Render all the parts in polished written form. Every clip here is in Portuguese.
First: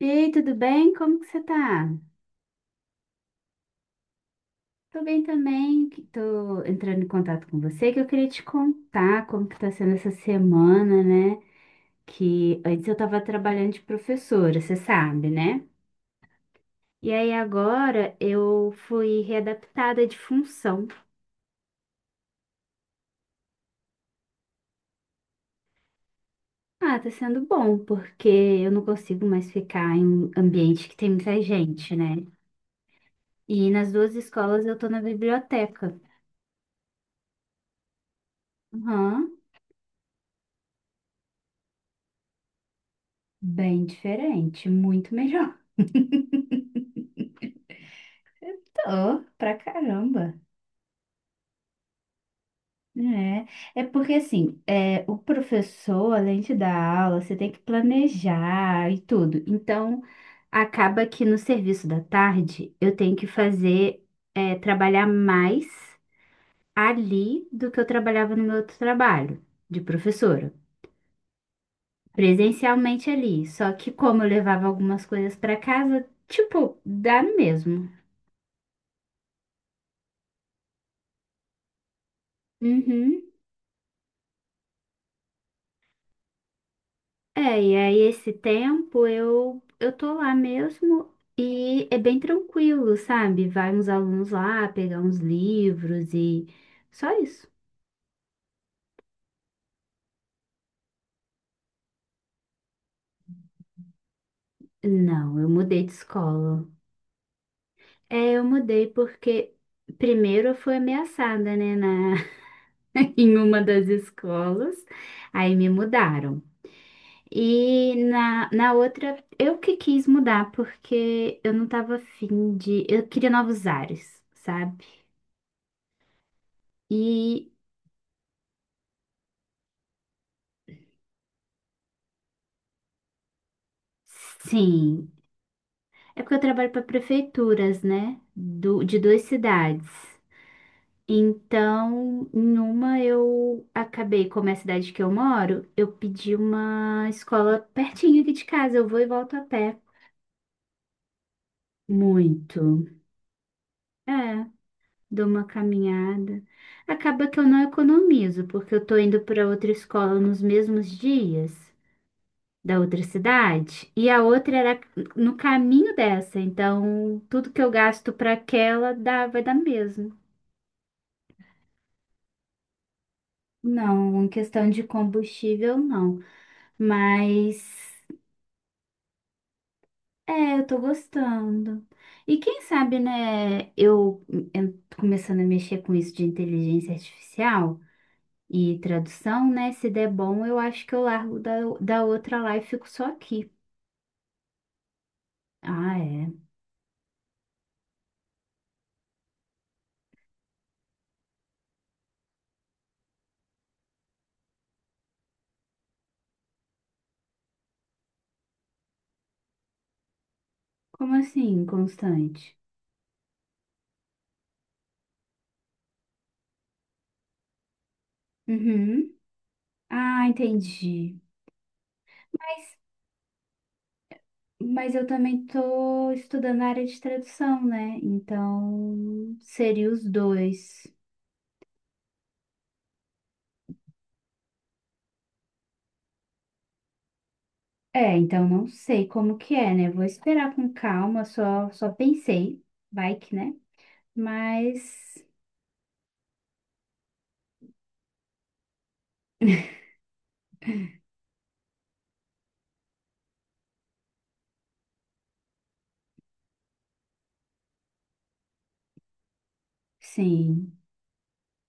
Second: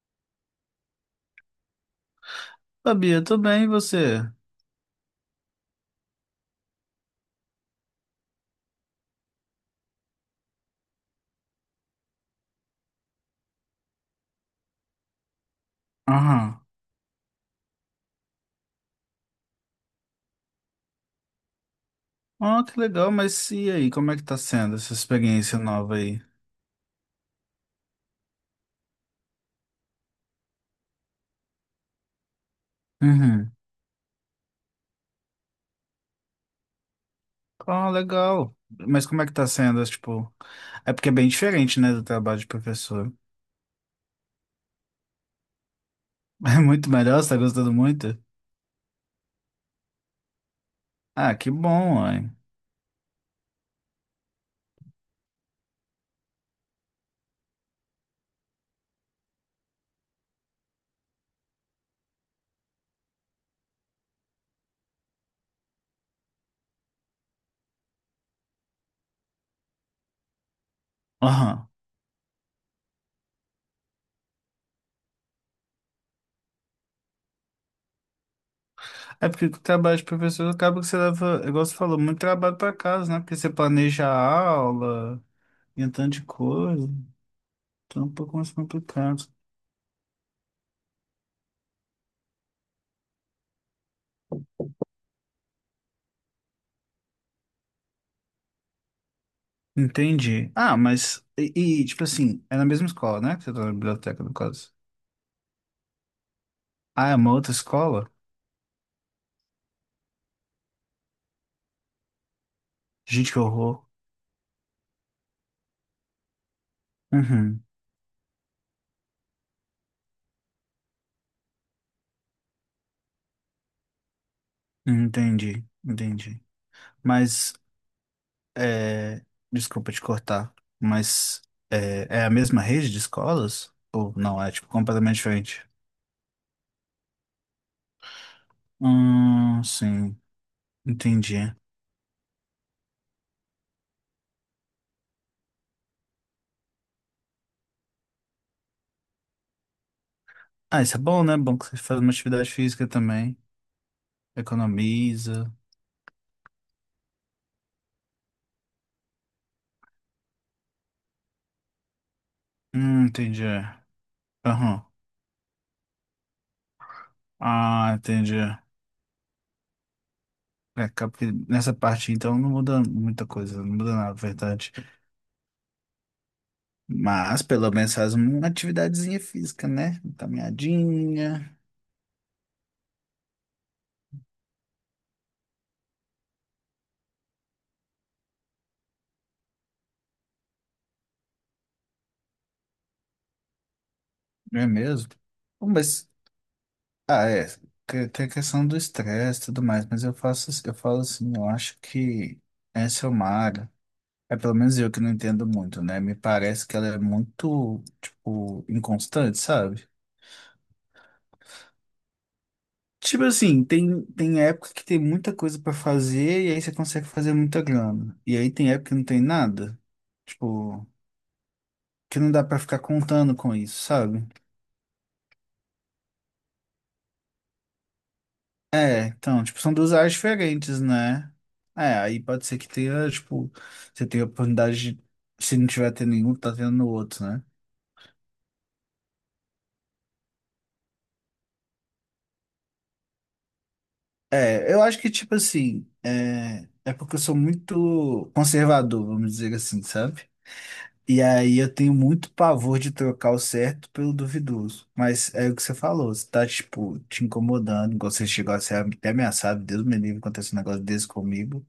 E aí, tudo bem? Como que você tá? Sabia, tô bem, e você? Tô bem também, que tô entrando em contato com você, que eu queria te contar como que tá sendo essa semana, né? Que antes eu tava trabalhando de professora, você sabe, né? Aham. E aí agora eu fui readaptada de função. Ah, que legal, mas e aí, como é que tá sendo essa experiência nova aí? Ah, tá sendo bom, porque eu não consigo mais ficar em um ambiente que tem muita gente, né? Uhum. E nas duas escolas eu tô na biblioteca. Ah, legal. Mas como é que Aham, tá sendo, tipo... É porque é bem diferente, né, do trabalho de professor. bem diferente, muito melhor. É muito melhor, você tá gostando muito? Oh, pra caramba. Ah, que bom, ué. É porque assim, é, o professor, além de dar aula, você tem que planejar e tudo. Então, acaba que no serviço da tarde eu tenho que fazer, é, trabalhar mais ali do que eu trabalhava no meu outro trabalho de professora, Aham. presencialmente ali. Só que como eu levava algumas coisas pra casa, tipo, dá no mesmo. É porque o trabalho de professor acaba que você leva, igual você falou, muito trabalho pra casa, né? Uhum. Porque você planeja a aula e um tanto de coisa. É, e aí Então é um esse pouco mais tempo complicado. eu tô lá mesmo e é bem tranquilo, sabe? Vai uns alunos lá pegar uns livros e só isso. Entendi. Ah, mas. E, tipo assim, é na mesma escola, né? Que você tá na biblioteca, no caso. Não, eu mudei de escola. Ah, é uma outra escola? É, eu mudei porque primeiro eu fui ameaçada, né, na Gente, em que uma horror. das escolas. Aí me mudaram. Uhum. E na outra eu que quis mudar porque eu não tava afim de, eu queria novos ares, sabe? Entendi, entendi. E Mas, é... desculpa te cortar, mas é a mesma rede de escolas? Ou não? É, tipo, sim, completamente diferente? é porque eu trabalho para prefeituras, né? Do, de duas cidades. Sim. Entendi. Então, em uma eu acabei, como é a cidade que eu moro, eu pedi uma escola pertinho aqui de casa. Eu vou e volto a pé. Ah, isso é bom, né? Bom que você faz uma atividade Muito. física também. É, dou uma Economiza. caminhada. Acaba que eu não economizo, porque eu tô indo para outra escola nos mesmos dias. Da outra Entendi. cidade e a outra era Aham. no caminho dessa. Então, tudo que eu Ah, gasto para entendi. aquela dá, vai dar mesmo. É, acaba que nessa parte, então, não muda muita coisa, não muda nada, na Não, em questão verdade. de combustível, não. Mas, Mas pelo menos, faz uma atividadezinha física, né? Uma é, eu tô caminhadinha, gostando. E quem sabe, né, eu tô começando a mexer com isso de inteligência artificial e tradução, né? Se der bom, eu acho que eu largo da, da outra lá e fico só aqui. não é mesmo? Bom, Ah, mas, é. ah, é, que- tem a questão do estresse e tudo mais, mas eu faço, eu falo assim, eu acho que essa é uma área, é pelo menos eu que não entendo muito, né? Me parece que ela é muito, tipo, inconstante, sabe? Como assim, constante? Tipo assim, tem época que tem muita coisa pra fazer e aí você consegue fazer muita grana. E aí tem época que não Uhum. tem nada. Ah, Tipo, entendi. que não dá pra Mas, ficar contando com isso, sabe? mas eu também tô estudando a área de tradução, né? É, Então, então, tipo, são seria duas os áreas diferentes, dois. né? É, aí pode ser que tenha, tipo, você tenha oportunidade de, se não tiver tendo nenhum, tá tendo no outro, né? É, então não sei como que é, né? Vou esperar com calma, só, só pensei, vai que, né? É, eu acho que, Mas, tipo assim, é, é porque eu sou muito conservador, vamos dizer assim, sabe? E aí eu tenho muito pavor de trocar o certo pelo duvidoso. Mas é o que você falou, se tá, tipo, te incomodando, igual você chegou a ser até ameaçado, Deus me livre, acontece um sim. negócio desse comigo.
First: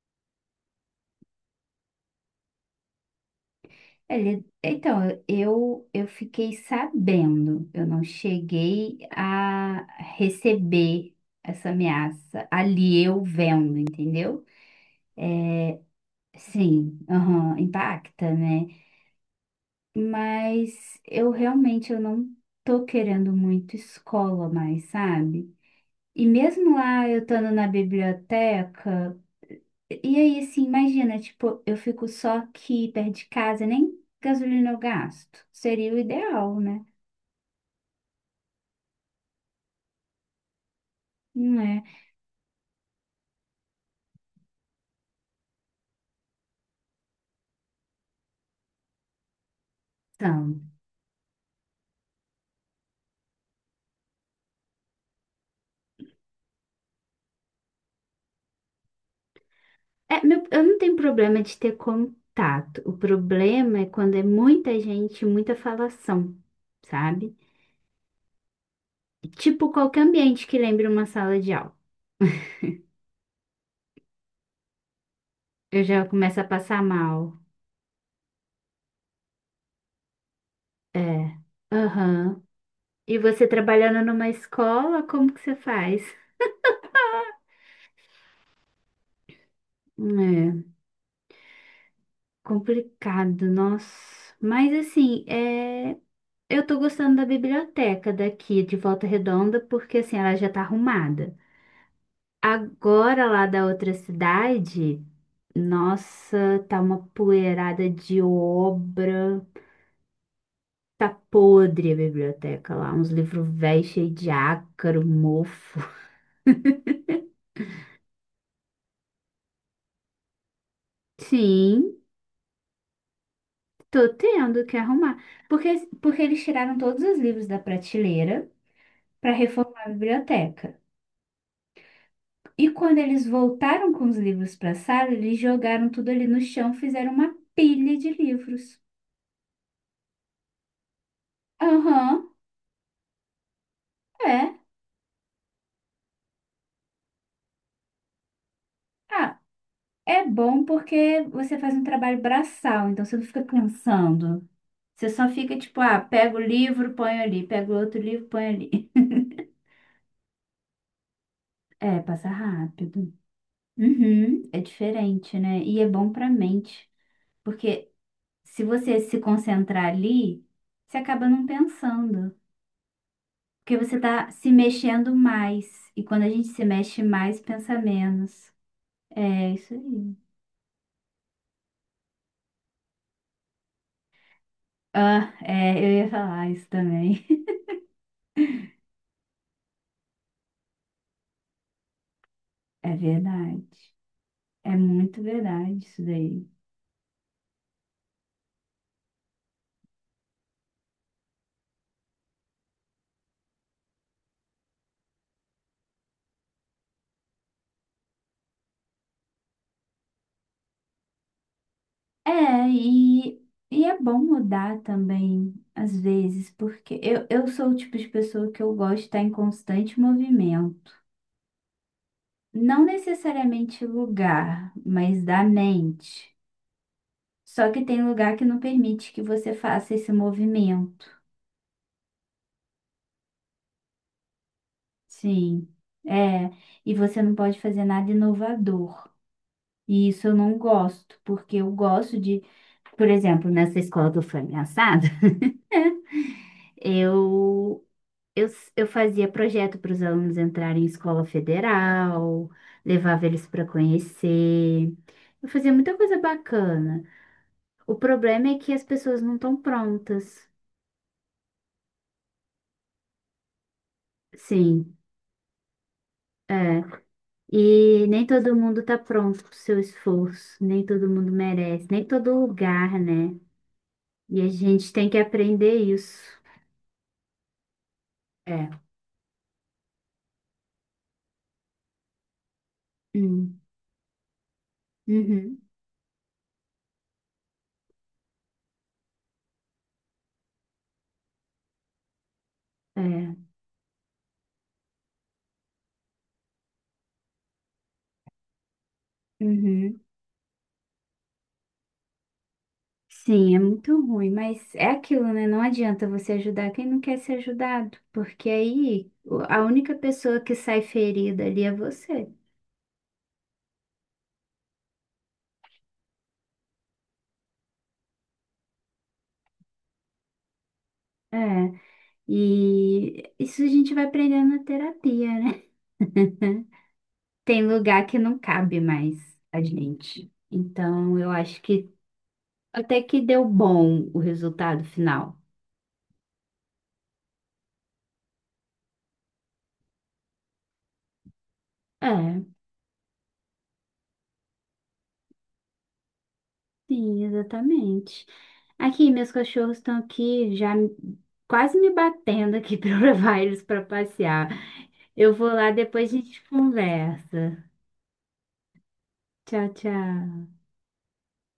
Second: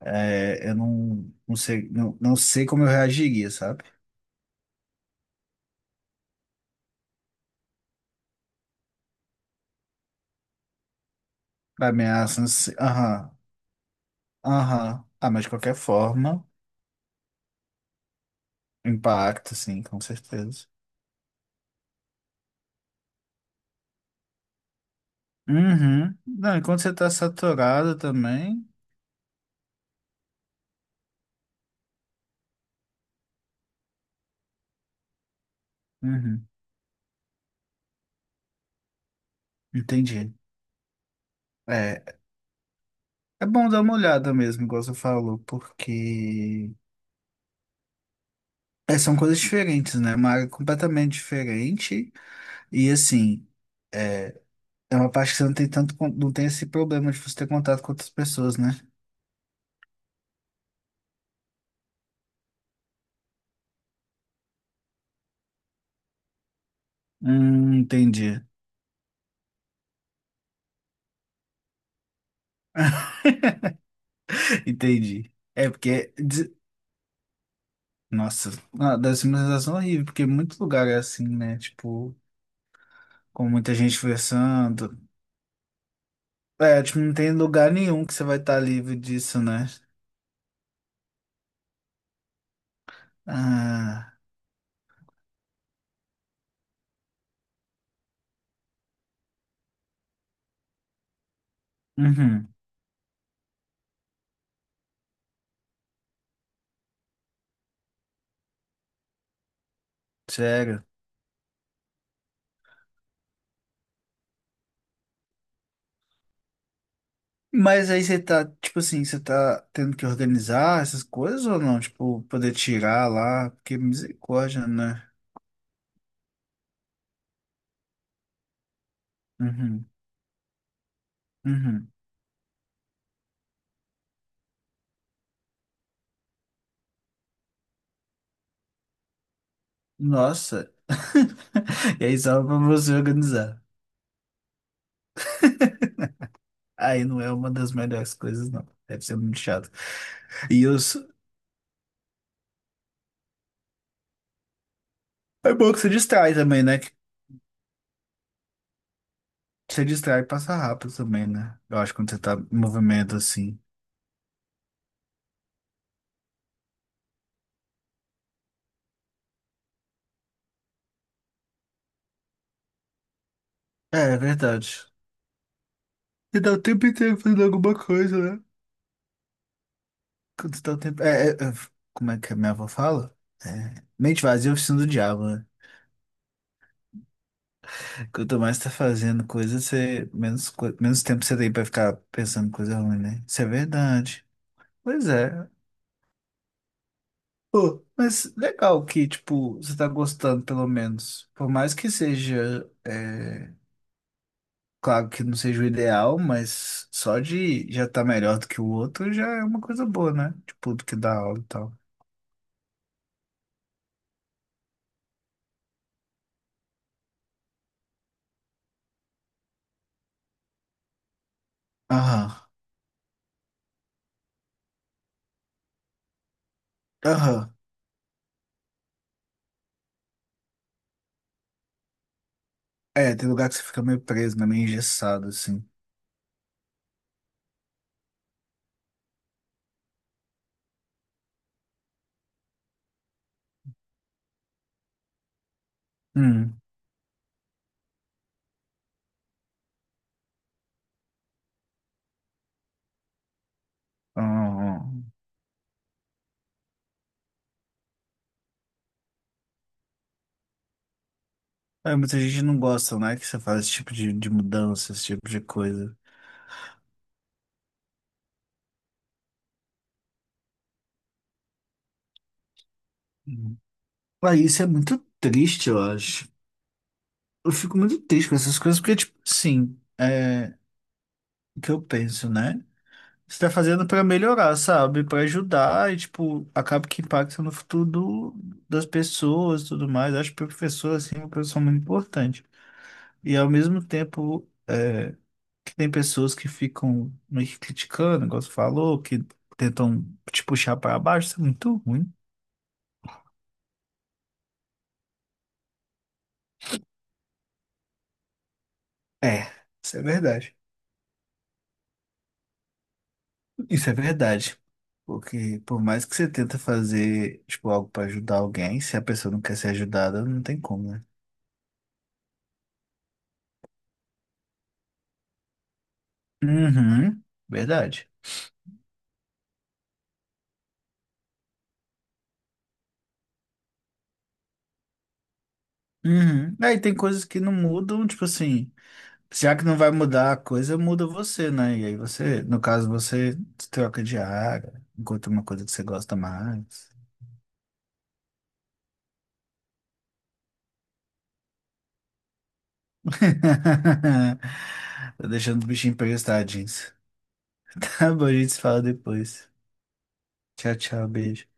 É, eu não sei, não sei como eu reagiria, sabe? Ele, então, eu fiquei sabendo, eu não cheguei a receber essa Pra ameaça, ameaça não sei. ali eu Aham, vendo, entendeu? aham. Ah, mas de qualquer forma, Sim, aham, impacta, né? impacta, sim, com certeza. Mas eu realmente eu não tô querendo muito escola mais, sabe? Uhum. E Não, e mesmo quando você lá tá eu estando na saturado também. biblioteca, e aí assim, imagina, tipo, eu fico só aqui perto de casa, nem gasolina eu gasto. Seria o Uhum. ideal, né? Entendi. Não é? É, é bom dar uma olhada mesmo, igual você falou, porque é, são coisas diferentes, né? É uma área Então, completamente diferente. E assim, é, é uma parte que você não tem tanto, con- não tem esse problema de você ter contato com outras pessoas, né? é, meu, eu não tenho problema de ter contato. O problema é quando é muita gente, muita falação, sabe? Entendi. Tipo qualquer ambiente que lembre uma sala de aula. Entendi. É Eu já porque. começo a De- passar mal. Nossa, ah, deve ser uma sensação horrível, porque muito lugar é É. assim, né? Tipo, Aham. E você com muita gente trabalhando numa conversando. escola, como que você faz? É, tipo, não tem lugar nenhum que você vai estar livre disso, né? É, complicado, nossa. Ah, Mas assim, é... eu tô gostando da biblioteca daqui de Volta Redonda, porque assim, ela já tá arrumada. uhum, Agora lá da outra cidade, nossa, tá uma poeirada de obra. sério. Tá podre a biblioteca lá, uns livros velhos cheios de ácaro, mofo. Mas aí você tá, tipo assim, você tá tendo que organizar essas coisas ou não? Sim. Tipo, poder tirar lá, porque Tô tendo misericórdia, que né? arrumar. Porque, porque eles tiraram todos os livros da prateleira para reformar Uhum, a biblioteca. uhum. E quando eles voltaram com os livros para a sala, eles jogaram tudo ali no chão, fizeram uma pilha de livros. Nossa. E aí Aham, só pra você organizar. é. Aí não é uma das melhores coisas, não. Deve ser Ah, muito chato. é bom E os... porque você faz um trabalho braçal, então você não fica pensando. Você só é fica bom que tipo, você ah, distrai pega o também, né? Que livro, põe ali, pega o outro livro, põe ali. você distrai e passa rápido também, né? Eu acho que É, quando você passa tá em rápido. movimento assim. Uhum, é diferente, né? E é bom pra mente. Porque se você se concentrar ali, você acaba não pensando, porque você É, é está se verdade. mexendo mais. E quando a Você gente dá o se tempo mexe inteiro mais, fazendo alguma pensa coisa, né? menos. É isso aí. Quanto tal tempo. Como é que a minha avó fala? É, mente vazia é oficina do diabo, Ah, né? é, eu ia falar isso também. Quanto mais tá fazendo coisa, você, menos, co- menos tempo você tem pra ficar pensando em coisa É ruim, né? Isso é verdade. verdade. É Pois muito é. verdade isso daí. Pô, mas legal que, tipo, você tá gostando, pelo menos. Por mais que seja, é, claro que não seja o ideal, mas só de já tá melhor do que o outro já é uma coisa boa, né? Tipo, do que dar aula e tal. É, e é bom mudar também, às vezes, porque eu sou o tipo de pessoa que eu gosto de estar em constante movimento. Aham, Não necessariamente lugar, mas da mente. aham. Só que tem lugar que não permite que você faça esse movimento. É, tem lugar que você fica meio preso, né? Meio engessado, assim. Sim, é. E você não pode fazer nada inovador. E isso eu não gosto, porque eu gosto de, por exemplo, nessa escola que eu fui ameaçada, Hum. eu, eu, eu fazia projeto para os alunos entrarem em escola federal, levava eles para conhecer. Uhum. Eu fazia muita coisa bacana. O problema é que as pessoas não estão prontas. É, muita gente não gosta, né? Que você faz esse tipo de mudança, Sim. esse tipo de coisa. É. E nem todo mundo tá pronto pro seu esforço, nem todo mundo merece, nem todo lugar, né? Uhum. Ah, E a isso é gente muito tem que triste, aprender eu isso. acho. Eu fico muito triste com essas coisas, É. porque, tipo, sim, é o que eu penso, né? Você tá Hum, fazendo pra melhorar, sabe? Pra uhum, ajudar e, tipo, acaba que impacta no futuro do- das pessoas e tudo mais. Eu acho que o professor, assim, é uma pessoa muito importante. é, E, ao mesmo tempo. É, que tem pessoas que ficam meio que criticando, igual você falou, que uhum. tentam te puxar para baixo, isso é muito ruim. Sim, é muito ruim, mas é aquilo, né? Não adianta você ajudar quem não quer ser ajudado, porque aí o- É, a única isso é pessoa que verdade. sai ferida ali é você. Isso é verdade. Porque por mais que você tenta fazer, tipo, algo para ajudar alguém, se a pessoa não quer ser ajudada, não tem como, né? É, e isso a gente vai aprendendo na terapia, né? Uhum, Tem lugar verdade. que não cabe mais a gente. Então, eu acho que até que deu bom o resultado final. Uhum. Aí tem coisas que não mudam, tipo assim, já que não vai mudar a coisa, muda você, né? E aí você, É, no caso, você se troca de área, encontra uma coisa que você gosta mais. sim, exatamente. Aqui, meus cachorros estão aqui já me- quase me batendo aqui para eu levar eles para passear. Tô Eu vou deixando o lá, bichinho depois pegar a os gente tadinhos. conversa. Tá bom, a gente se fala depois. Tchau, tchau. Tchau, tchau, beijo.